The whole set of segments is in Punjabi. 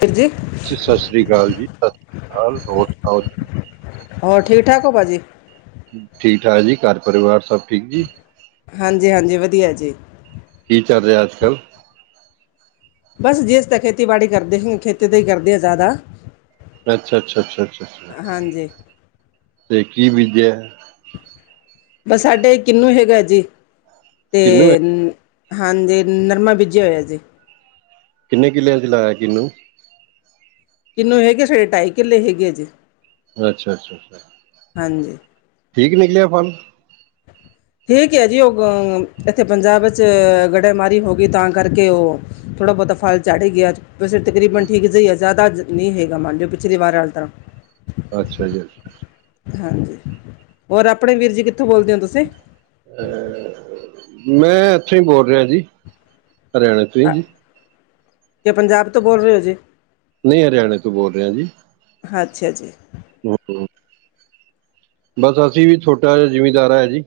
ਵੀਰ ਜੀ ਸਤਿ ਸ੍ਰੀ ਅਕਾਲ ਜੀ, ਸਤਿ ਸ੍ਰੀ ਅਕਾਲ ਹੋਰ ਸੁਣਾਓ ਜੀ। ਹੋਰ ਠੀਕ -ਠਾਕ ਹੋ ਭਾਜੀ- ਠੀਕ -ਠਾਕ ਜੀ, ਘਰ ਪਰਿਵਾਰ ਸਭ ਠੀਕ ਜੀ। ਹਾਂਜੀ- ਹਾਂਜੀ ਵਧੀਆ ਜੀ। ਕੀ ਚੱਲ ਰਿਹਾ ਅਜ -ਕਲ- ਬਸ ਜਿਸ ਤਾਂ ਖੇਤੀਬਾੜੀ ਕਰਦੇ ਖੇਤੀ ਦਾ ਹੀ ਕਰਦੇ ਆ ਜ਼ਿਆਦਾ ਅਛਾ- ਅਛਾ- ਅਛਾ- ਅਛਾ ਹਾਂਜੀ ਤੇ ਕੀ ਬੀਜਿਆ ਬਸ ਸਾਡੇ ਕਿਨੂੰ ਹੈਗਾ ਜੀ, ਤੇ ਕਿਹਨੂੰ ਹੈ ਅ ਹਾਂਜੀ ਨਰਮਾ ਬੀਜੇ ਹੋਇਆ ਜੀ। ਕਿੰਨੇ ਕਿੱਲਿਆਂ 'ਚ ਲਾਇਆ ਕਿੰਨੂੰ ਕਿੰਨੂੰ ਹੈਗੇ ਢਾਈ ਕਿਲੇ ਹੈਗੇ ਜੇ ਅਛਾ- ਅਛਾ- ਅਛਾ ਹਾਂਜੀ ਠੀਕ ਨਿਕਲਿਆ ਫਲ ਠੀਕ ਹੈ। ਜੀ ਉਹ ਅ ਇਥੇ ਪੰਜਾਬ ਵਿਚ ਗੜੇਮਾਰੀ ਹੋ ਗਈ ਤਾਂ ਕਰਕੇ ਉਹ ਥੋੜ੍ਹਾ ਬਹੁਤਾ ਫਲ ਚਾੜੇ ਗਿਆ ਵੈਸੇ ਤਕਰੀਬਨ ਹਮ, ਠੀਕ ਜਿਹਾ ਆ ਜ਼ਿਆਦਾ ਨਹੀ ਹੈਗਾ ਮੰਨ ਲਿਓ ਪਿਛਲੀ ਵਾਰ ਵਾਲ ਤਰ੍ਹਾਂ ਅਛਾ ਜੀ। ਹਾਂਜੀ, ਹੋਰ ਆਪਣੇ ਵੀਰ ਜੀ ਕਿਥੋਂ ਬੋਲਦੇ ਹੋ ਤੁਸੀ- ਮੈਂ ਇੱਥੋਂ ਹੀ ਬੋਲ ਰਿਹਾ ਜੀ, ਹਰਿਆਣੇ ਤੋਂ ਹੀ ਅ- ਜੀ। ਕਿ ਪੰਜਾਬ ਤੋਂ ਬੋਲ ਰਹੇ ਹੋ ਜੀ। ਨਹੀ ਹਰਿਆਣੇ ਤੋਂ ਬੋਲ ਰਿਹਾ ਜੀ। ਅਛਾ ਜੀ। ਬਸ ਅਸੀ ਵੀ ਛੋਟਾ ਜਿਹਾ ਜਿਮੀਦਾਰ ਹੈ। ਜੀ।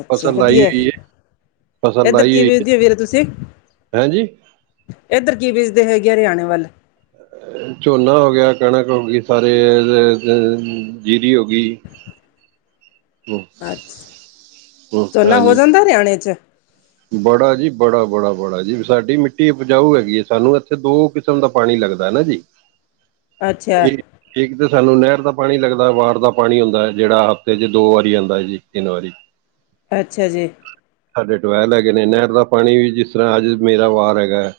ਅਛਾ ਫਸਲ ਲਾਈ ਵਧੀਆ। ਹੋਈ ਹੈ ਫਸਲ ਇਧਰ ਲਾਈ ਕੀ ਹੋਈ ਹੈ ਵੇਚਦੇ ਹੋ ਵੀਰ ਤੁਸੀ ਹੈਂ ਜੀ ਇਧਰ ਕੀ ਬੀਜਦੇ ਹੈਗੇ ਹਰਿਆਣੇ ਵੱਲ ਝੋਨਾ ਹੋ ਗਿਆ ਕਣਕ ਹੋ ਗਈ ਸਾਰੇ ਜੀਰੀ ਹੋ ਗਈ ਹਮ, ਅੱਛਾ ਹਮ, ਝੋਨਾ ਹੋ ਹਾਂਜੀ ਜਾਦਾ ਹਿਆਣੇ 'ਚ- ਬੜਾ ਜੀ ਬੜਾ- ਬੜਾ- ਬੜਾ ਜੀ ਸਾਡੀ ਮਿੱਟੀ ਉਪਜਾਊ ਹੈਗੀਏ ਸਾਨੂੰ ਇਥੇ ਦੋ ਸਮ ਦਾ ਪਾਣੀ ਲੱਗਦਾ ਨਾ ਜੀ। ਅੱਛਾ- ਠੀਕ ਤੇ ਸਾਨੂੰ ਨਹਿਰ ਦਾ ਪਾਣੀ ਲੱਗਦਾ ਵਾਰ ਦਾ ਪਾਣੀ ਹੁੰਦਾ ਜਿਹੜਾ ਹਫ਼ਤੇ ਚ ਦੋ ਵਾਰੀ ਆਉਂਦਾ ਜੀ ਤਿੰਨ ਵਾਰੀ- ਅੱਛਾ ਜੀ- ਸਾਡੇ ਟੁਵੈਲ ਹੈਗੇ ਨੇ ਨਹਿਰ ਦਾ ਪਾਣੀ ਵੀ ਜਿਸ ਤਰ੍ਹਾਂ ਅੱਜ ਮੇਰਾ ਵਾਰ ਹੈਗਾ ਹੈ-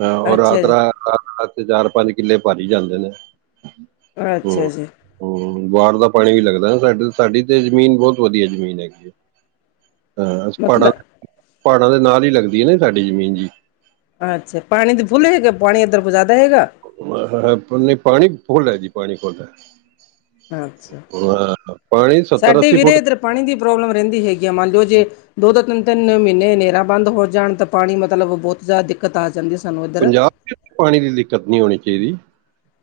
ਹਾਂ ਉਹ ਅੱਛਾ ਰਾਤ ਜੀ ਰਾ ਰਾ ਚਾਰ ਪੰਜ ਕਿੱਲੇ ਭਰੀ ਜਾਂਦੇ ਨੇ- ਅੱਛਾ ਜੀ- ਹਮ ਬਾਹਰ ਦਾ ਪਾਣੀ ਵੀ ਲੱਗਦਾ ਸਾਡੇ ਸਾਡੀ ਤੇ ਜ਼ਮੀਨ ਬਹੁਤ ਵਧੀਆ ਜ਼ਮੀਨ ਹੈਗੀ ਏ - ਹਾਂ ਪਹਾੜਾਂ ਮਤਲਬ ਪਹਾੜਾਂ ਦੇ ਨਾਲ ਹੀ ਲੱਗਦੀ ਹੈ ਨੇ ਸਾਡੀ ਜ਼ਮੀਨ ਜੀ- ਅੱਛਾ ਪਾਣੀ ਦੇ ਫੁੱਲ ਹੈਗਾ ਪਾਣੀ ਇੱਧਰ ਕੋ ਜ਼ਿਆਦਾ ਹੈਗਾ- ਹਾ ਨਹੀਂ ਪਾਣੀ ਫੁੱਲ ਜੀ ਪਾਣੀ ਫੁੱਲ ਆ - ਅੱਛਾ- ਆਹੋ - ਸਾਡੇ ਵੀਰੇ ਇੱਧਰ ਪਾਣੀ ਦੀ ਪ੍ਰੋਬਲਮ ਰਹਿੰਦੀ ਹੈਗੀ ਆ ਮੰਨ ਲਓ ਜੇ- ਦੋ ਦੋ ਤਿੰਨ ਤਿੰਨ ਮਹੀਨੇ ਹਨੇਰਾਾਂ ਬੰਦ ਹੋ ਜਾਣ ਤਾਂ ਪਾਣੀ ਮਤਲਬ ਬਹੁਤ- ਜ਼ਿਆਦਾ ਦਿੱਕਤ ਆ ਜਾਂਦੀ ਹੈ ਸਾਨੂੰ ਇੱਧਰ- ਪੰਜਾਹ ਪਾਣੀ ਦੀ ਦਿੱਕਤ ਨਹੀਂ ਹੋਣੀ ਚਾਹੀਦੀ-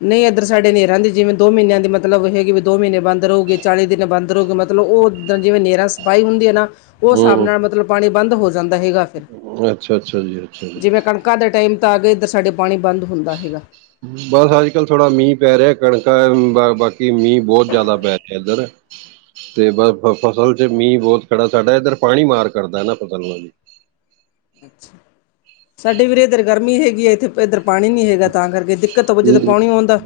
ਨਹੀਂ ਇੱਧਰ ਸਾਡੇ ਨਹੀਂ ਰਹਿੰਦੀ ਜਿਵੇਂ ਦੋ ਮਹੀਨਿਆਂ ਦੀ ਮਤਲਬ ਹੈਗੀ ਵੀ ਦੋ ਮਹੀਨੇ ਬੰਦ ਰਹੇੂਗੀ ਚਾਲੀ ਦਿਨ ਬੰਦ ਰਹੂਗੀ ਮਬ- ਮਤਲਬ ਉਹ ਉੱਦਰ ਜਿਵੇਂ ਨੇਰਾਂ ਸਫਾਈ ਹੁੰਦੀ ਹੈ ਨਾ ਉਸ ਹਿਸਾਬ ਹਮ ਨਾਲ ਮਤਲਬ ਪਾਣੀ ਬੰਦ ਹੋ ਜਾਂਦਾ ਹੈਗਾ- ਅੱਛਾ ਅੱਛਾ ਜੀ ਅੱਛਾ ਜੀ ਜਿਵੇਂ ਕਣਕਾਂ ਦੇ ਟਾਈਮ ਤਾਂ ਆ ਗਏ ਇੱਧਰ ਸਾਡੇ ਪਾਣੀ ਬੰਦ ਹੁੰਦਾ ਹੈਗਾ- ਹਮ- [inaudible] ਬਸ ਅੱਜ ਕੱਲ ਥੋੜਾ ਮੀਂਹ ਪੈ ਰਿਹਾ ਕਣਕ ਬਾਕੀ ਮੀਂਹ ਬਹੁਤ ਜਿਆਦਾ ਪੈ ਰਿਹਾ ਇੱਧਰ- ਤੇ ਬਸ ਫ ਫਸਲ ਚ ਮੀਂਹ ਬਹੁਤ ਖੜਾ ਸਾਡਾ ਇੱਧਰ ਪਾਣੀ ਮਾਰ ਕਰਦਾ ਹਨ ਨਾ ਫਸਲਾਂ ਦੀ- ਸਾਡੇ ਵੀਰੇ ਅਧਰ ਗਰਮੀ ਹੈਗੀ ਹੈ ਇੱਥੇ- ਇੱਧਰ ਪਾਣੀ ਨੀ ਹੈਗਾ ਤਾਂ ਕਰਕੇ ਦਿੱਕਤ ਹੋਜੇ ਤਾਂ ਜੀ ਪਾਣੀ ਆਉਂਦਾ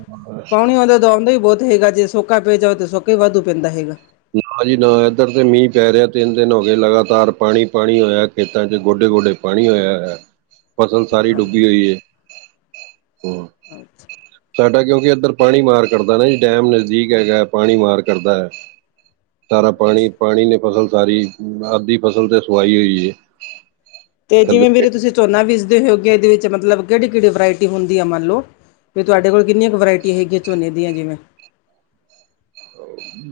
ਪਾਉਣੀ ਆਉਂਦਾ ਦ ਆਉਂਦਾ ਵੀ ਬਹੁਤ ਹੈਗਾ- ਜੇ ਸੋਕਾ ਪੈ ਜਾਵੇ ਤਾਂ ਸੋਕਾ ਹੀ ਵਾਧੂ ਪੈਂਦਾ ਹੈਗਾ- ਨਾ ਜੀ ਨਾ ਇੱਧਰ ਤੇ ਮੀਂਹ ਪੈ ਰਿਹਾ ਤਿੰਨ ਦਿਨ ਹੋ ਗਏ ਲਗਾਤਾਰ ਪਾਣੀ ਪਾਣੀ ਹੋਇਆ- ਖੇਤਾਂ ਚ ਗੋਡੇ ਗੋਡੇ ਪਾਣੀ ਹੋਇਆ ਹੋਇਆ ਫਸਲ- ਸਾਰੀ ਡੁੱਬੀ ਹੋਈ ਹੈ ਹ- ਅੱਛਾ- ਸਾਡਾ ਕਿਉਂਕਿ ਇੱਧਰ ਪਾਣੀ ਮਾਰ ਕਰਦਾ ਨਾ ਜੀ ਡੈਮ ਨਜ਼ਦੀਕ ਹੈਗਾ ਹੈ ਪਾਣੀ ਮਾਰ ਕਰਦਾ ਹੈ- ਸਾਰਾ ਪਾਣੀ ਪਾਣੀ ਨੇ ਫਸਲ ਸਾਰੀ ਅੱਧੀ ਫਸਲ ਤੇ ਸਵਾਈ ਹੋਈ ਹੈ- ਤੇ ਜਿਵੇਂ ਥੱਲੇ ਵੀਰੇ ਤੁਸੀਂ ਝੋਨਾ ਵੀਜਦੇ ਹੋਗੇ ਇਹਦੇ ਵਿੱਚ ਮਤਲਬ ਕਿਹੜੀ ਕਿਹੜੀ ਵਰਾਇਟੀ ਹੁੰਦੀ ਆ ਮੰਨ ਲਓ- ਵੀ ਤੁਹਾਡੇ ਕੋਲ ਕਿੰਨੀਆਂ ਕੁ ਵਰਾਇਟੀੀਆਂ ਹੈਗੀਆਂ ਝੋਨੇ ਦੀਆਂ ਜਿਵੇਂ-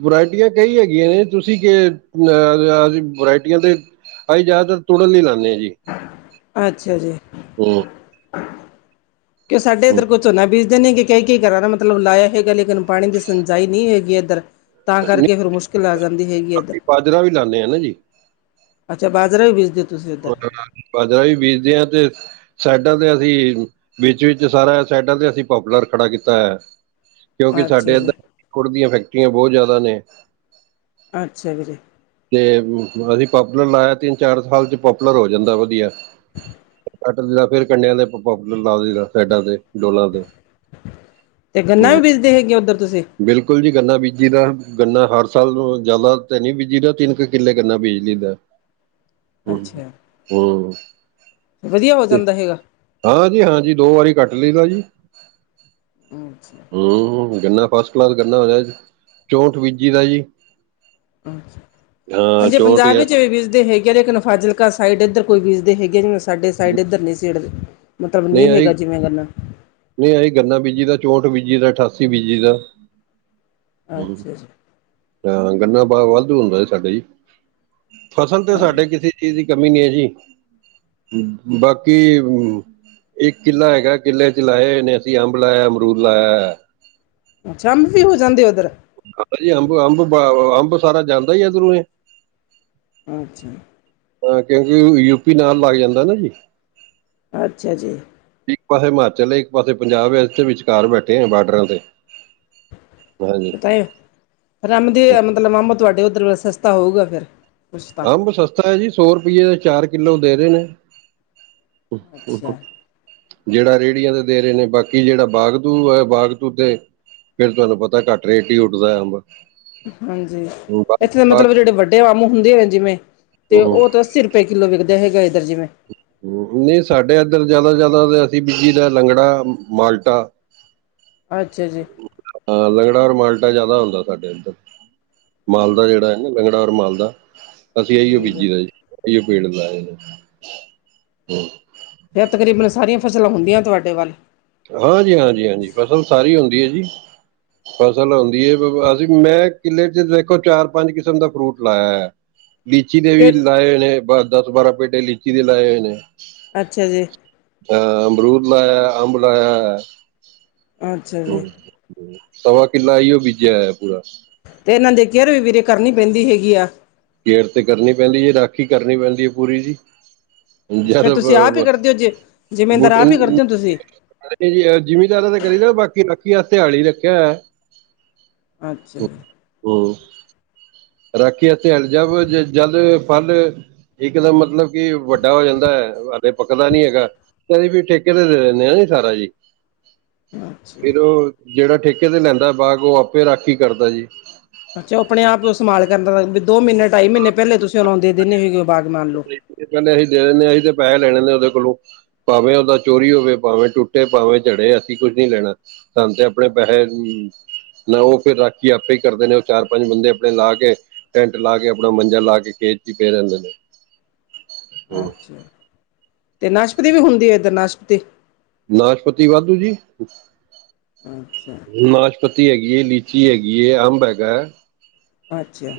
ਵਰਾਇਟੀਆਂ ਕਈ ਹੈਗੀਆਂ ਨੇ ਤੁਸੀਂ ਕਿ ਅ ਵਰਾਇਟੀਆਂ ਤੇ- ਅਸੀਂ ਜ਼ਿਆਦਾਤਰ ਤੜਨ ਲਾਉਦੇ ਆ ਜੀ [inaudible] ਅੱਛਾ ਜੀ- ਹਮ [inaudible] ਕਿਉ ਸਾਡੇ ਹੂੰ ਇੱਧਰ ਕੋਈਝੋਨਾ ਬੀਜਦੇ ਨੇਗੇ- ਕਈ ਕਈ ਘਰਾ ਦਾ ਮਤਲਬ ਲਾਇਆ ਹੈਗਾ ਲੇਕਿਨ ਪਾਣੀ ਦੀ ਸਿੰਜਾਈ ਨ ਨਹੀਂ ਹੈਗੀ ਇੱਧਰ- ਤਾਂ ਕਰਕੇ ਨਹੀਂ ਫਿਰ ਮੁਸ਼ਕਿਲ ਆ ਜਾਂਦੀ ਹੈਗੀ ਇੱਧਰ- ਬਾਜਰਾ ਵੀ ਲਾਉਂਦੇ ਹਾਂ ਨਾ ਜੀ ਅੱਛਾ ਬਾਜਰਾ ਵੀ ਬੀਜ ਦਿਤਾ- ਬਾਜਰਾ ਵੀ ਬੀਜਦੇ ਹਾਂ ਤੇ- ਸਾਈਡਾਂ ਤੇ ਅਸੀਂ ਵਿੱਚ ਸਾਰਾ ਸਾਈਡਾਂ ਤੇ ਅਸੀਂ ਪਾਪੂਲਰ ਖੜਾ ਕੀਤਾ ਹੈ- ਕਿਉਂਕਿ ਅੱਛਾ ਸਾਡੇ ਜੀ ਇੱਧਰ ਕੁੜ ਦੀਆਂ ਫੈਕਟਰੀਆਂ ਬਹੁਤ ਜ਼ਿਆਦਾ ਨੇ- ਅੱਛਾ ਵੀਰੇ- ਤੇ ਅਸੀਂ ਪਾਪੂਲਰ ਲਾਇਆ। ਤਿੰਨ, ਚਾਰ ਸਾਲ ਚ ਪਾਪੂਲਰ ਹੋ ਜਾਂਦਾ ਵਧੀਆ। ਫੇਰ ਕੰਡਿਆਂ ਤੇ, ਪਾਪੂਲਰ ਲਾ ਦਈ ਦਾ, ਸਾਈਡਾਂ ਤੇ, ਡੋਲਾਂ ਤੇ। ਤੇ ਹੂੰ ਗੰਨਾ ਵੀ, ਬੀਜਦੇ ਹੈਗੇ ਔ ਉੱਧਰ ਤੁਸੀਂ। ਬਿਲਕੁਲ ਜੀ, ਗੰਨਾ ਬੀਜੀ ਦਾ। ਗੰਨਾ ਹਰ ਸਾਲ ਜ਼ਿਆਦਾ ਤਾਂ ਨਹੀਂ, ਬੀਜੀ ਦਾ ਤਿੰਨ ਕੁ ਕਿੱਲੇ ਗੰਨਾ ਬਿਜਲੀ ਦਾ। ਅੱਛਾ ਵਧੀਆ ਹੋ ਜਾਂਦਾ ਹੈਗਾ- ਹਾਂਜੀ-ਹਾਂਜੀ, ਦੋ ਵਾਰੀ ਕੱਟ ਲੈਂਣੀ ਦਾ ਜੀ। ਅੱਛਾ। ਹੂੰ, ਗੰਨਾ ਫਸਟ ਕਲਾਸ, ਗੰਨਾ ਹੋ ਜਾਏ। ਚੋਂਠ ਬੀਜੀ ਦਾ ਜੀ। ਹਾਂ ਹਾਂਜੀੇ, ਚੌਂਠ ਪੰਜਾਬ ਆ ਵਿੱਚ ਵੀ ਬੀਜਦੇ ਹੈਗੇ ਆ। ਲੇਕਿਨ, ਫਾਜ਼ਿਲਕਾ ਸਾਈਡ, ਇੱਧਰ ਕੋਈ ਬੀਜਦੇ ਹੈਗੇ ਆ। ਜਿਨਂ ਸਾਡੇ ਸਾਈਡ ਇੱਧਰ ਨਹੀਂ ਸੀੇੜਦੇ। ਮਤਲਬ ਨਹੀਂ, ਹੈਗਾ ਜਿਵੇਂ ਕਰਨਾ। ਨਹੀਂ ਅਸੀਂ, ਗੰਨਾ ਬੀਜੀ ਦਾ, ਚੌਂਹਠ ਬੀਜੀ ਦਾ, ਅਠਾਸੀ ਬੀਜੀ ਦਾ, ਹੂੰ। ਅੱਛਾ ਜੀ ਹਾਂ, ਗੰਨਾ ਪਾ ਵਾਧੂ ਹੁੰਦਾ ਸੀ ਸਾਡੇ ਜੀ। ਫਸਲ ਤੇ ਸਾਡੇ ਕਿਸੇ ਚੀਜ਼ ਦੀ ਕਮੀ, ਨਹੀਂ ਹੈ ਜੀ, ਬਾਕੀ। ਇੱਕ ਕਿੱਲਾ ਹੈਗਾ। ਕਿੱਲੇ ਚ ਲਾਏ ਹੋਏ ਨੇ ਅਸੀਂ। ਅੰਬ ਲਾਇਆ, ਅਮਰੂਦ ਲਾਇਆ। ਅੱਛਾ ਅੰਬ ਵੀ, ਹੋ ਜਾਂਦੇ ਉੱਧਰ। ਹ ਜੀ ਅੰਬ, ਅੰਬ- ਅੰਬ ਸਾਰਾ ਜਾਂਦਾ ਹੀ ਇਧਰੋਂ ਇਹ। ਅੱਛਾ। ਹਾਂ, ਕਿਉਂਕਿ ਯੂਪੀ ਨਾਲ, ਲੱਗ ਜਾਂਦਾ ਨਾ ਜੀ। ਅੱਛਾ ਜੀ। ਇੱਕ ਪਾਸੇ ਹਿਮਾਚਲ ਹੈ, ਇੱਕ ਪਾਸੇ ਪੰਜਾਬ ਹੈ, ਇਥੇ ਵਿਚਕਾਰ ਬੈਠੇ ਆ, ਬਾਰਡਰਾਂ ਤੇ। ਹਾਂ [unintelligible] ਆਮ ਦੀ ਮਤਲਬ, ਆਮ ਤੁਵਾਡੇ ਉਧਰ ਵੇ ਸਸਤਾ ਹੋਊਗਾ ਫੇਰ। ਅੰਬ ਸਸਤਾ ਹੈ ਜੀ, ਸੌ ਰੁਪਈਏ ਦੇ ਚਾਰ ਕਿੱਲੋ ਦੇ ਰਹੇ ਨੇ।??? ਅੱਛਾ [inaudible] ਜਿਹੜਾ ਰੇਹੜੀਆਂ ਤੇ, ਦੇ ਰਹੇ ਨੇ। ਬਾਕੀ ਜਿਹੜਾ ਬਾਗਤੂ ਹੈ, ਬਾਗਤੂ ਤੇ ਫੇਰ ਤੁਹਾਨੂੰ ਪਤਾ, ਘੱਟ ਰੇਟ ਹੀ ਉੱਠਦਾ ਅੰਬ। ਹਾਂਜੀ, ਇੱਥੇ ਬਾਕੀ ਦੇ ਬਾਗ ਮਤਲਬ ਜਿਹੜੇ ਵੱਡੇ ਵਾਮੂ ਹੁੰਦੇ ਨੇ। ਜਿਵੇਂ ਤੇ ਹੂੰ ਉਹ ਤਾਂ ਸਿਰ ਰੁਪਏ ਕਿੱਲੋ ਵਿਕਦੇ, ਹੈਗਾ ਇਦਰ ਜਿਵੇਂ। ਨਹੀਂ ਸਾਡੇ ਇੱਧਰ ਜਿਆਦਾ, ਜ਼ਿਆਦਾ ਅਸੀਂ ਵੇਚੀ ਦਾ ਲੰਗੜਾ, ਮਾਲਟਾ। ਅੱਛਾ ਜੀ। ਹਾਂ, ਲੰਗੜਾ ਔਰ ਮਾਲਟਾ ਜਿਆਦਾ ਹੁੰਦਾ ਸਾਡੇ ਇੱਧਰ। ਮਾਲ ਦਾ ਜਿਹੜਾ ਨਾ, ਮੰਗੜਾ ਔਰ ਮਾਲਦਾ, ਅਸੀਂ ਆਈ ਉਹ ਹਾਂਜੀ ਬੀਜੀ ਦਾ ਜੀ। ਅਈ ਔ ਪੇੜ ਲਾਏ ਹੈ। ਏਹ ਤਕਰੀਬਨ, ਸਾਰੀਆਂ ਫਸਲਾਂ ਹੁੰਦੀਆਂ ਤੁਹਾਡੇ ਵੱਲ। ਹਾਂਜੀ- ਹਾਂਜੀ, ਹਾਂਜੀ। ਫਸਲ ਸਾਰੀ ਹੁੰਦੀ ਹੈ ਜੀ। ਫਸਲ ਆਉਂਦੀ ਹੈ। ਅਸੀਂ ਮੈਂ ਕਿੱਲੇ ਚ ਦੇਖੋ ਚਾਰ ਪੰਜ ਕਿਸਮ ਦਾ ਫਰੂਟ ਲਾਇਆ ਹੈ। ਲੀਚੀ ਦੇ ਵੀ ਕਿ ਲਾਏ ਹੋਏ ਨੇ। ਦੱਸ, ਬਾਰਾਂ ਪੇਟੇ ਲੀਚੀ ਦੇ ਲਾਏ ਹੋਏ ਨੇ। ਅੱਛਾ ਜੀ। ਹਾਂ, ਅਮਰੂਦ ਲਾਇਆ ਅੰਬ ਲਾਇਆ ਹੈ। ਅੱਛਾ ਹੋ, ਜੀ ਤਵਾ ਕਿਲਾ ਇਹੀਔ ਬੀਜਿਆ ਹੋਇਆ ਪੂਰਾ। ਤੇ ਇਹਨਾਂ ਦੀ ਕੇਅਰ, ਵੀਰੇ ਕਰਨੀ ਪੈਂਦੀ ਹੈਗੀ ਆ। ਕੇਰ ਤੇ ਕਰਨੀ ਪੈਂਦੀ ਜੀ। ਰਾਖੀ ਕਰਨੀ ਪੈਂਦੀ ਹੈ ਪੂਰੀ ਜੀ। ਅੱਛਾ ਫਿਰ ਜਿਆਦਾ ਤੁਸੀਂ ਆਪ ਹੀ ਕਰਦੇ ਹੋ ਜੇ ਜਿਮੀਂਦਾਰ ਬੂਟੇ ਆਪ ਹੀ ਨੂੰ। ਕਰਦੇ ਹੋ ਤੁਸੀਂ ਜੀ ਜਿਮੀਦਾਰ ਤੇ ਕਰੀ ਦਾ। ਬਾਕੀ ਰਾਖੀ ਵਾਸਤੇ ਦਿਹਾੜੀ ਰੱਖਿਆ ਹੋਇਆ। ਅੱਛਾ ਜੀ। ਹੋਰ? ਰੱਖੀ ਧਿਆਲ ਜਾਵ ਜੇ ਜਲ, ਫਲ। ਇੱਕ ਤਾਂ ਮਤਲਬ ਕਿ, ਵੱਡਾ ਹੋ ਜਾਂਦਾ ਹੈ। ਹਜੇ ਪੱਕਦਾ ਨੀ ਹੈਗਾ। ਅਸੀਂ ਵੀ ਠੇਕੇ ਤੇ, ਦੇ ਦਿੰਦੇ ਆ ਨੀ ਸਾਰਾ ਜੀ। ਹ [inaudible] ਫੇਰ ਉਹ ਜਿਹੜਾ ਠੇਕੇ ਤੇ ਲੈਂਦਾ ਬਾਗ ਉਹ ਆਪੇ ਰਾਖੀ ਕਰਦਾ ਜੀ। ਅੱਛਾ ਆਪ ਉਹ ਸਮਾਲ ਕਰਨਾ ਦਾ ਵੀ ਦੋ ਮਹੀਨੇ ਢਾਈ ਮਹੀਨੇ ਪਹਿਲੇ ਤੁਸੀਂ ਉਹਨਾਉਂਦੇ ਦਿੰਦੇ ਸੀਗੇ ਉਹ ਬਾਗ ਮੰਨ ਲਓ। ਪਹਿਲੇ ਅਹੀ ਦੇਿੰਦੇ ਹ ਅਹੀ ਤੇ ਪੈੇਹੇ ਲੈਣੇ ਹੁੰਦੇ ਉਹਦੇ ਕੋਲੋਂ ਭਾਵੇਂ ਉਹਦਾ ਚੋਰੀ ਹੋਵੇ ਭਾਵੇਂ ਟੁੱਟੇ ਭਾਵੇਂ ਝੜੇ ਅਸੀਂ ਕੁੱਝ ਨੀ ਲੈਣਾ। ਸਾਨੂੰ ਤੇ ਅਪਣੇ ਪੈਹੇ ਨਾ ਉਹ ਫੇਰ ਰਾਖੀ ਆਪੇ ਈ ਕਰਦੇ ਨੇ ਓਹ ਚਾਰ-ਪੰਜ ਬੰਦੇ ਅਪਣੇ ਲਾ ਕੇ। ਟੈਂਟ ਲਾ ਕੇ ਅਪਣਾ ਮੰਜਾ ਲਾ ਕੇ ਖੇਤ 'ਚ ਪਏ ਰਹਿੰਦੇ ਨੇ। ਹੂੰ ਅੱਛਾ ਤੇ ਨਾਸ਼ਪਤੀ ਵੀ ਹੁੰਦੀ ਏ ਏਧਰ ਨਾਸ਼ਪਤੀ ਨਾਸ਼ਪਤੀ ਵਾਧੂ ਜੀ। ਅੱਛਾ ਨਾਸ਼ਪਤੀ ਹੈਗੀ ਏ ਲੀਚੀ ਹੈਗੀ ਏ ਅੰਬ ਹੈਗੈ। ਅੱਛਾ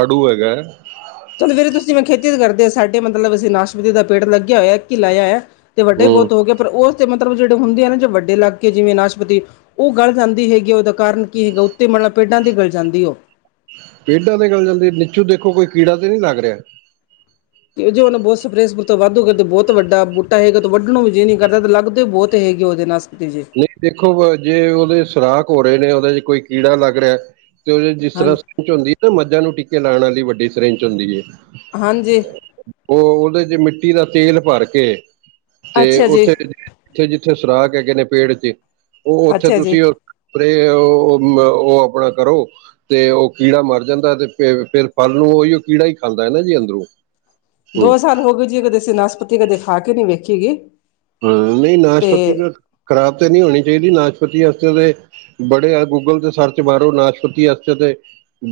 ਆੜੂ ਹੈਗਾ। ਚਲੋ ਫੇਰ ਤੁਸੀਂ ਮੈਂ ਖੇਤੀ ਕਰਦੇ ਹੋ ਸਾਡੇ ਮਤਲਬ ਅਸੀਂ ਨਾਸ਼ਪਤੀ ਦਾ ਪੇੜ ਲੱਗਿਆ ਹੋਇਆ ਕੀ ਈ ਲਾਇਆ। ਤੇ ਵੱਡੇ ਹੂੰ ਬਤ ਹੋ ਗੇ ਪਰ ਓ ਤੇ ਮਤਲਬ ਜਿਹੜੇ ਹੁੰਦੇ ਆ ਨਾ ਜ ਵੱਡੇ ਲਾਗ ਕੇ ਜਿਵੇਂ ਨਾਸ਼ਪਤੀ ਓਹ ਗਲ ਜਾਂਦੀ ਹੈਗੀ ਉਹਦਾ ਕਾਰਨ ਕੀ ਹੈਗਾ। ਤੇ ਮਤਲਬ ਪੇਡਾਂ ਤੇ ਗਲ ਜਾਂਦੀ ਏ ਓ। ਪੇਡਾਂ ਦੇ ਗਲ ਜਾਂਦੇ ਨੀਚੂ ਦੇਖੋ ਕੋਈ ਕੀੜਾ ਤੇ ਨੀ ਲੱਗ ਰਿਹਾ। ਵੀਰ ਜੀ ਉਹਨੂ ਬੋਤ ਸਪਰੇ-ਸਪਰੂ ਤੋਂ ਵਾਧੂ ਕਰਦੇ ਬੋਤ ਵਡਾ ਬੂਟਾ ਹੈਗੇ ਤੋਂ ਵੱਡਣੋ ਵੀ ਜੀਅ ਨੀ ਕਰਦਾ ਤੇ ਲੱਗਦੇ ਬੋਤ ਤੇ ਹੇਗੀ ਓਹਦੇ ਨਾਸਪਤੀ ਜੀ। ਨਹੀਂ ਦੇਖੋ ਵ ਜੇ ਉਹਦੇ ਸੁਰਾਖ ਹੋ ਰਹੇ ਨੇ ਉਹਦੇ 'ਚ ਕੋਈ ਕੀੜਾ ਲੱਗ ਰਿਹਾ ਤੇ ਉਹਦੇ ਜਿਸ ਹਾਂ ਤਰ੍ਹਾਂ 'ਚ ਹੁੰਦੀ ਏ ਨਾ ਮੱਝਾਂ ਨੂੰ ਟੀਕੇ ਲਾਂਣ ਆਲੀ ਵੱਡੀ ਸਰੇੰਚ ਹੁੰਦੀ ਏ। ਹਾਂਜੀ ਓਹ ਉਹਦੇ 'ਚ ਮਿੱਟੀ ਦਾ ਤੇਲ ਭਰ ਕੇ ਤੇ ਅੱਛਾ ਜੀ, ਉਥੇ ਜਿੱਥੇ-ਜਿੱਥੇ ਸੁਰਾਖ ਹੈਗੇ ਨੇ ਪੇੜ 'ਚ ਓਹ ਉਥੇ ਅੱਛਾ ਜੀ। ਤੁਸੀਂ ਪਰੇ ਓਹ ਮ ਓਹ ਅਪਣਾ ਕਰੋ। ਤੇ ਓਹ ਕੀੜਾ ਮਰ ਜਾਂਦੈ ਤੇ ਫੇਰ- ਫੇਰ ਫਲ ਨੂੰ ਓਹੀਓ ਕੀੜਾ ਹੀ ਖਾਂਦਾ ਈ ਨਾ ਜੀ ਅੰਦਰੋਂ। ਹੂੰ ਦੋ ਸਾਲ ਹੋ ਗਏ ਜੀ ਕਦੇ ਅਸੀ ਨਾਸਪਤੀ ਕਦੇ ਖਾ ਕੇ ਨਹੀਂ ਵੇਖੀ ਹੈਗੀ। ਹਾਂ ਨਹੀਂ ਨਾਸ਼ਪਤੀ ਤਾਂ ਖ਼ਰਾਬ ਤੇ ਨਹੀਂ ਹੋਣੀ ਚਾਹੀਦੀ ਨਾਸ਼ਪਤੀ ਆਸਤੇ ਤੇ ਬੜੇ ਆ ਗੂਗਲ ਤੇ ਸਰਚ ਮਾਰੋ, ਨਾਸ਼ਪਤੀ ਆਸਤੇ ਤੇ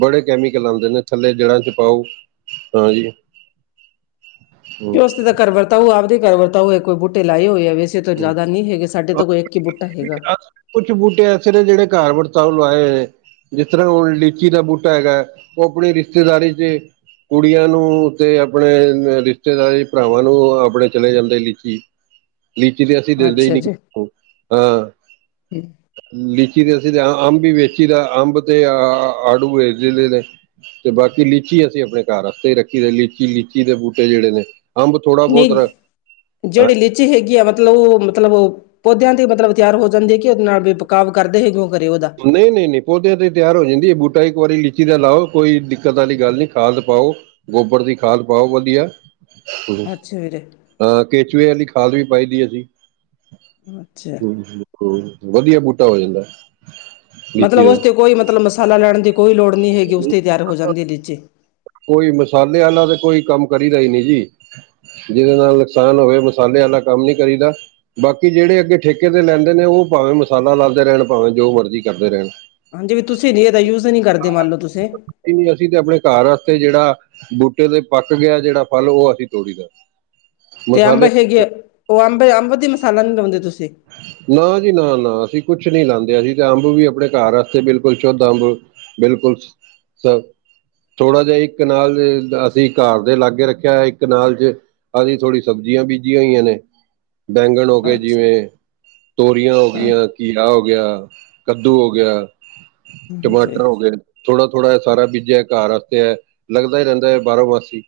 ਬੜੇ ਕੈਮੀਕਲ ਆਂਦੇ ਨੇ ਥੱਲੇ ਜੜ੍ਹਾਂ 'ਚ ਪਾਓ ਹਾਂਜੀ। ਕਿ ਹੂੰ ਓਸ ਤੇ ਤਾਂ ਕਰ ਵਰਤਾਊ ਆਪਦੇ ਘਰ ਵਰਤਾਉ ਯਾ ਕੋਈ ਬੂਟੇ ਲਾਏ ਹੋਏ ਐ ਵੇਸ ਇਦੇ ਤੋਂ ਹੂੰ। ਜਿਦਾ ਨੀ ਹੈਗੇ ਸਾਡੇ ਤੋਂ ਕੋਈ ਏਕ ਈ ਬੂਟਾ ਹੈਗਾ। ਕੁਛ ਬੂਟੇ ਐਸੇ ਨੇ ਜਿਹੜੇ ਘਾਰ ਵਰਤਾਊ ਲਵਾਏ ਹੋਏ ਨੇ। ਜਿਸ ਤਰ੍ਹਾਂ ਓਹ ਲੀਚੀ ਦਾ ਬੂਟਾ ਹੈਗੈ ਓਹ ਅਪਣੀ ਰਿਸ਼ਤੇਦਾਰੀ 'ਚ ਕੁੜੀਆਂ ਨੂੰ ਤੇ ਅਪਣੇ ਰਿਸ਼ਤੇਦਾਰੀ ਭਰਾਵਾਂ ਨੂੰ ਅਪਣੇ ਚਲੇ ਜਾਂਦੇ ਲਿੱਚੀ ਲੀਚੀ ਤੇ ਅਸੀਂ ਦੇੰਦੇ ਹੀ ਅੱਛਾ ਨੀ ਜੀ, [unintelligible] ਆ। ਲਿਚੀ ਦੇ ਅਸੀ ਤੇ ਅੰਬ ਵੀ ਵੇਚੀ ਦਾ ਅੰਬ ਤੇ ਆ ਆੜੂ ਵੇਚਦੇ ਨੇ। ਤੇ ਬਾਕੀ ਲੀਚੀ ਅਸੀਂ ਅਪਣੇਂ ਘਰ ਆਸਤੇ ਹੀ ਰੱਖੀ ਦੈ ਲੀਚੀ -ਲੀਚੀ ਦੇ ਬੂਟੇ ਜਿਹੜੇ ਨੇ। ਅੰਬ ਥੋੜਾ ਬਹੁਤ ਨਹੀਂ ਰ ਹਾਂ ਜਿਹੜੀ ਲੀਚੀ ਹੈਗੀ ਆ ਮਤਲਬ ਓਹ ਮਤਲਬ ਪੌਦਿਆਂ ਤੇ ਮਤਲਬ ਤਿਆਰ ਹੋ ਜਾਂਦੀ ਏ ਕਿ ਉਦੇ ਨਾਲ ਬੀ ਬਕਾਵ ਕਰਦੇ ਹੈ ਕਿਉਂ ਕਰੇ ਉਦਾ। ਨਹੀਂ -ਨਹੀਂ- ਨਹੀਂ ਪੌਦਿਆਂ ਤੇ ਤਿਆਰ ਹੋ ਜਾਂਦੀ ਏ ਬੂਟਾ ਇੱਕ ਵਾਰੀ ਲੀਚੀ ਦਾ ਲਾਓ ਕੋਈ ਦਿੱਕਤ ਆਲੀ ਗੱਲ ਨਹੀਂ ਖਾਦ ਪਾਓ। ਗੋਬਰ ਦੀ ਖਾਦ ਪਾਓ ਵਧੀਆ। ਅੱਛਾ ਵੀਰੇ। ਹਾਂ ਕੇਚਵੇ ਅਲੀ ਖਾਦ ਵੀ ਪਾਈ ਦੀ ਅਸੀ ਅੱਛਾ। [inaudible] ਹੂੰ ਵਧੀਆ ਬੂਟਾ ਹੋ ਜਾਂਦਾ। ਲੀਚੀ ਮਤਲਬ ਦਾ ਓਸ ਤੇ ਕੋਈ ਮਤਲਬ ਮਸਾਲਾ ਲੈਣ ਦੀ ਕੋਈ ਲੋੜ ਨਹੀਂ ਹੈਗੀ ਉਸ ਤੇ ਈ ਤਿਆਰ ਹੋ ਜਾਂਦੀ ਏ ਲੀਚੀ ਕੋਈ ਮਸਾਲੇ ਆਲਾ ਤੇ ਕੋਈ ਕੰਮ ਕਰੀਦਾ ਹੀ ਨੀ ਜੀ। ਜਿਦੇ ਨਾਲ ਨੁਕਸਾਨ ਹੋਵੇ ਮਸਾਲੇ ਆਲਾ ਕੰਮ ਨੀ ਕਰੀਦਾ। ਬਾਕੀ ਜਿਹੜੇ ਅੱਗੇ ਠੇਕੇ ਤੇ ਲੈਂਦੇ ਨੇ ਔਹ ਭਾਵੇਂ ਮਸਾਲਾ ਲਾਦੇ ਰਹਿਣ ਭਾਵੇਂ ਜੋ ਮਰਜ਼ੀ ਕਰਦੇ ਰਹਿਣ। ਹਾਂਜੀ, ਵੀ ਤੁਸੀਂ ਜੀ ਏਦਾ ਯੂਜ ਨੀ ਕਰਦੇ ਮੰਨ ਲਓ ਤੁਸੀਂ। ਕੋਈ ਨੀ ਅਸੀਂ ਤੇ ਅਪਣੇ ਘਾਰ ਆਸਤੇ ਜੇੜਾ ਬੂਟੇ ਤੇ ਪੱਕ ਗਿਆ ਜਿਹੜਾ ਫਲ ਓਹ ਅਸੀਂ ਤੋੜੀਦਾ। ਤੇ ਅੰਬ ਹੈਗੇ ਆ, ਓਹ ਅੰਬ। ਅੰਬ ਦੀ ਮਸਾਲਾ ਨੀ ਲਾਉਂਦੇ ਤੁਸੀਂ? ਨਾ ਜੀ ਨਾ, ਨਾ ਅਸੀਂ ਕੁਛ ਨੀ ਲਾਦੇ ਅਸੀ ਤੇ ਅੰਬ ਵੀ ਆਪਣੇ ਘਰ ਵਾਸਤੇ ਬਿਲਕੁਲ ਸ਼ੁੱਧ ਅੰਬ ਬਿਲਕੁਲ ਸਭ ਥੋੜਾ ਜਿਹਾ ਇੱਕ ਕਨਾਲ ਅਸੀਂ ਘਰ ਦੇ ਲਾਗੇ ਰੱਖਿਆ ਇੱਕ ਕਨਾਲ ਚ ਅਸੀਂ ਥੋੜੀ ਸਬਜ਼ੀਆਂ ਬੀਜੀਆਂ ਹੋਈਆਂ ਨੇ। ਬੈਂਗਣ ਹੋ ਗਏ ਅੱਛਾ ਜਿਵੇਂ, ਤੋਰੀਆਂ ਹੋ ਗਈਆਂ। ਘੀਆ ਹੋ ਗਿਆ, ਕੱਦੂ ਹੋ ਗਿਆ, ਜੀ ਟਮਾਟਰ ਹੋ ਗਏ। ਥੋੜਾ, ਥੋੜਾ ਸਾਰਾ ਬੀਜਿਆ ਘਰ ਵਾਸਤੇ ਲੱਗਦਾ ਹੀ ਰਹਿੰਦਾ ਹੈ, ਬਾਹਰਾ ਮਾਸੀ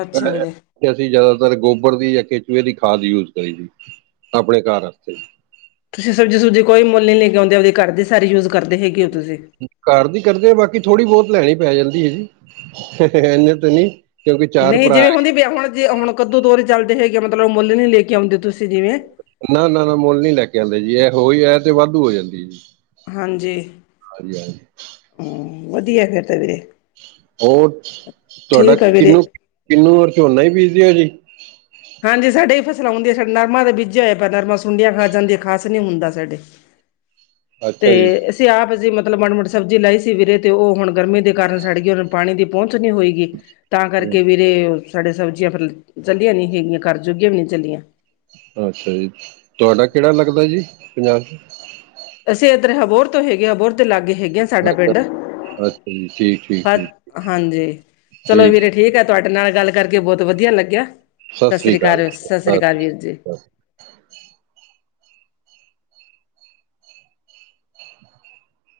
ਅੱਛਾ ਵੀਰੇ ਅਸੀਂ ਜ਼ਿਆਦਾਤਰ ਗੋਬਰ ਦੀ ਜਾਂ ਖਿਚਏ ਦੀ ਖਾਦ ਯੂਜ ਕਰੀ ਦੀ ਆਪਣੇ ਘਰ ਵਾਸਤੇ ਤੁਸੀਂ ਸਬਜ਼ੀ, ਸੁਬਜ਼ੀ ਕੋਈ ਮੁੱਲ ਨੀ ਲੈ ਕੇ ਆਉਂਦੇ ਆਪਣੇ ਘਰ ਦੀ ਸਾਰੀ ਯੂਜ ਕਰਦੇ ਹੈਗੇ ਹੋ ਤੁਸੀਂ। ਘਰ ਦੀ ਕਰਦੇ ਬਾਕੀ ਥੋੜ੍ਹੀ ਬਹੁਤ ਲੈਣੀ ਪੈ ਜਾਂਦੀ ਹੈ ਜੀ, ਇਨੇ ਤੇ ਨੀ ਨਹੀਂ ਜਿਵੇਂ ਹੁੰਦੀ ਵਿ ਹੁਣ ਜੇ ਹੁਣ ਕੱਦੂ, ਤੋਰੀ ਚੱਲਦੇ ਹੈਗੇ ਆ ਮਤਲਬ ਮੁੱਲ ਨਹੀਂ ਲੈ ਕੇ ਆਉਂਦੇ। ਤੁਸੀਂ ਜਿਵੇਂ ਨਾ, ਨਾ, ਨਾ ਮੁੱਲ ਨੀ ਲੈ ਕੇ ਆਉਂਦੇ ਜੀ, ਇਹ ਹੋ ਹੀ ਹੈ ਤੇ ਵਾਧੂ ਹੋ ਜਾਂਦੀ ਜੀ। ਹਾਂਜੀ ਹਾਂਜੀ ਹਾਂਜੀ ਹਮ ਵਧੀਆ ਫੇਰ ਤੇ ਵਿ। ਹੋਰ ਤੁਹਾਡਾ ਵੀਰੇ ਕਿੰਨੂੰ, ਕਿੰਨੂੰ ਔਰ ਝੋਨਾ ਵੀ ਬੀਜਦੇ ਆ ਜੀ। ਹਾਂਜੀ, ਸਾਡੇ ਹੀ ਫਸਲਾਂ ਹੁੰਦੀਆਂ ਸਾਡੇ ਨਰਮਾ ਦਾ ਬੀਜਿਆ ਹੋਇਆ ਪਰ ਨਰਮਾ ਸੁੰਡੀਆਂ ਖਾ ਜਾਂਦੀਆਂ ਖਾਸ ਨੀ ਹੁੰਦਾ ਸਾਡੇ। ਤੇ ਅੱਛਾ ਜੀ ਅਸੀਂ ਆਪ ਅਸੀਂ ਮਤਲਬ ਮਾੜੀ ਮੋਟੀ ਸਬਜ਼ੀ ਲਾਈ ਸੀ। ਵੀਰੇ ਤੇ ਉਹ ਹੁਣ ਗਰਮੀ ਦੇ ਕਾਰਨ ਸਾੜ ਗਈ। ਉਹ ਨੇ ਪਾਣੀ ਦੀ ਪਹੁੰਚਣੀ ਹੋਏਗੀ ਤਾਂ ਹਮ, ਕਰਕੇ ਵੀਰੇ। ਸਾਡੇ ਸਬਜ਼ੀਆਂ ਫਿਰ ਚੱਲੀਆਂ ਨੀ ਹੈਗੀਆਂ, ਘਰ ਜੋਗੀਆਂ ਵੀ ਨੀ ਚੱਲੀਆਂ। ਅੱਛਾ ਜੀ, ਤੁਹਾਡਾ ਕਿਹੜਾ ਲੱਗਦਾ ਜੀ ਪੰਜਾਬ 'ਚ ਅਸੀਂ ਇੱਧਰ ਅਬੋਹਰ ਤੋਂ ਹੈਗੇ ਅਬੋਹਰ ਦੇ ਲਾਗੇ ਹੈਗੇ। ਵਧੀਆ ਸਾਡਾ ਅੱਛਾ ਪਿੰਡ ਅੱਛਾ ਜੀ ਠੀਕ ਠੀਕ ਫ ਠੀਕ ਹਾਂਜੀ ਚਲੋ ਵੀਰੇ ਠੀਕ ਆ। ਤੁਹਾਡੇ ਨਾਲ ਗੱਲ ਕਰਕੇ ਬਹੁਤ ਵਧੀਆ ਲੱਗਿਆ, ਸਤਿ ਸ੍ਰੀ ਅਕਾਲ, ਸਤਿ ਸ੍ਰੀ ਅਕਾਲ ਵੀਰ ਜੀ।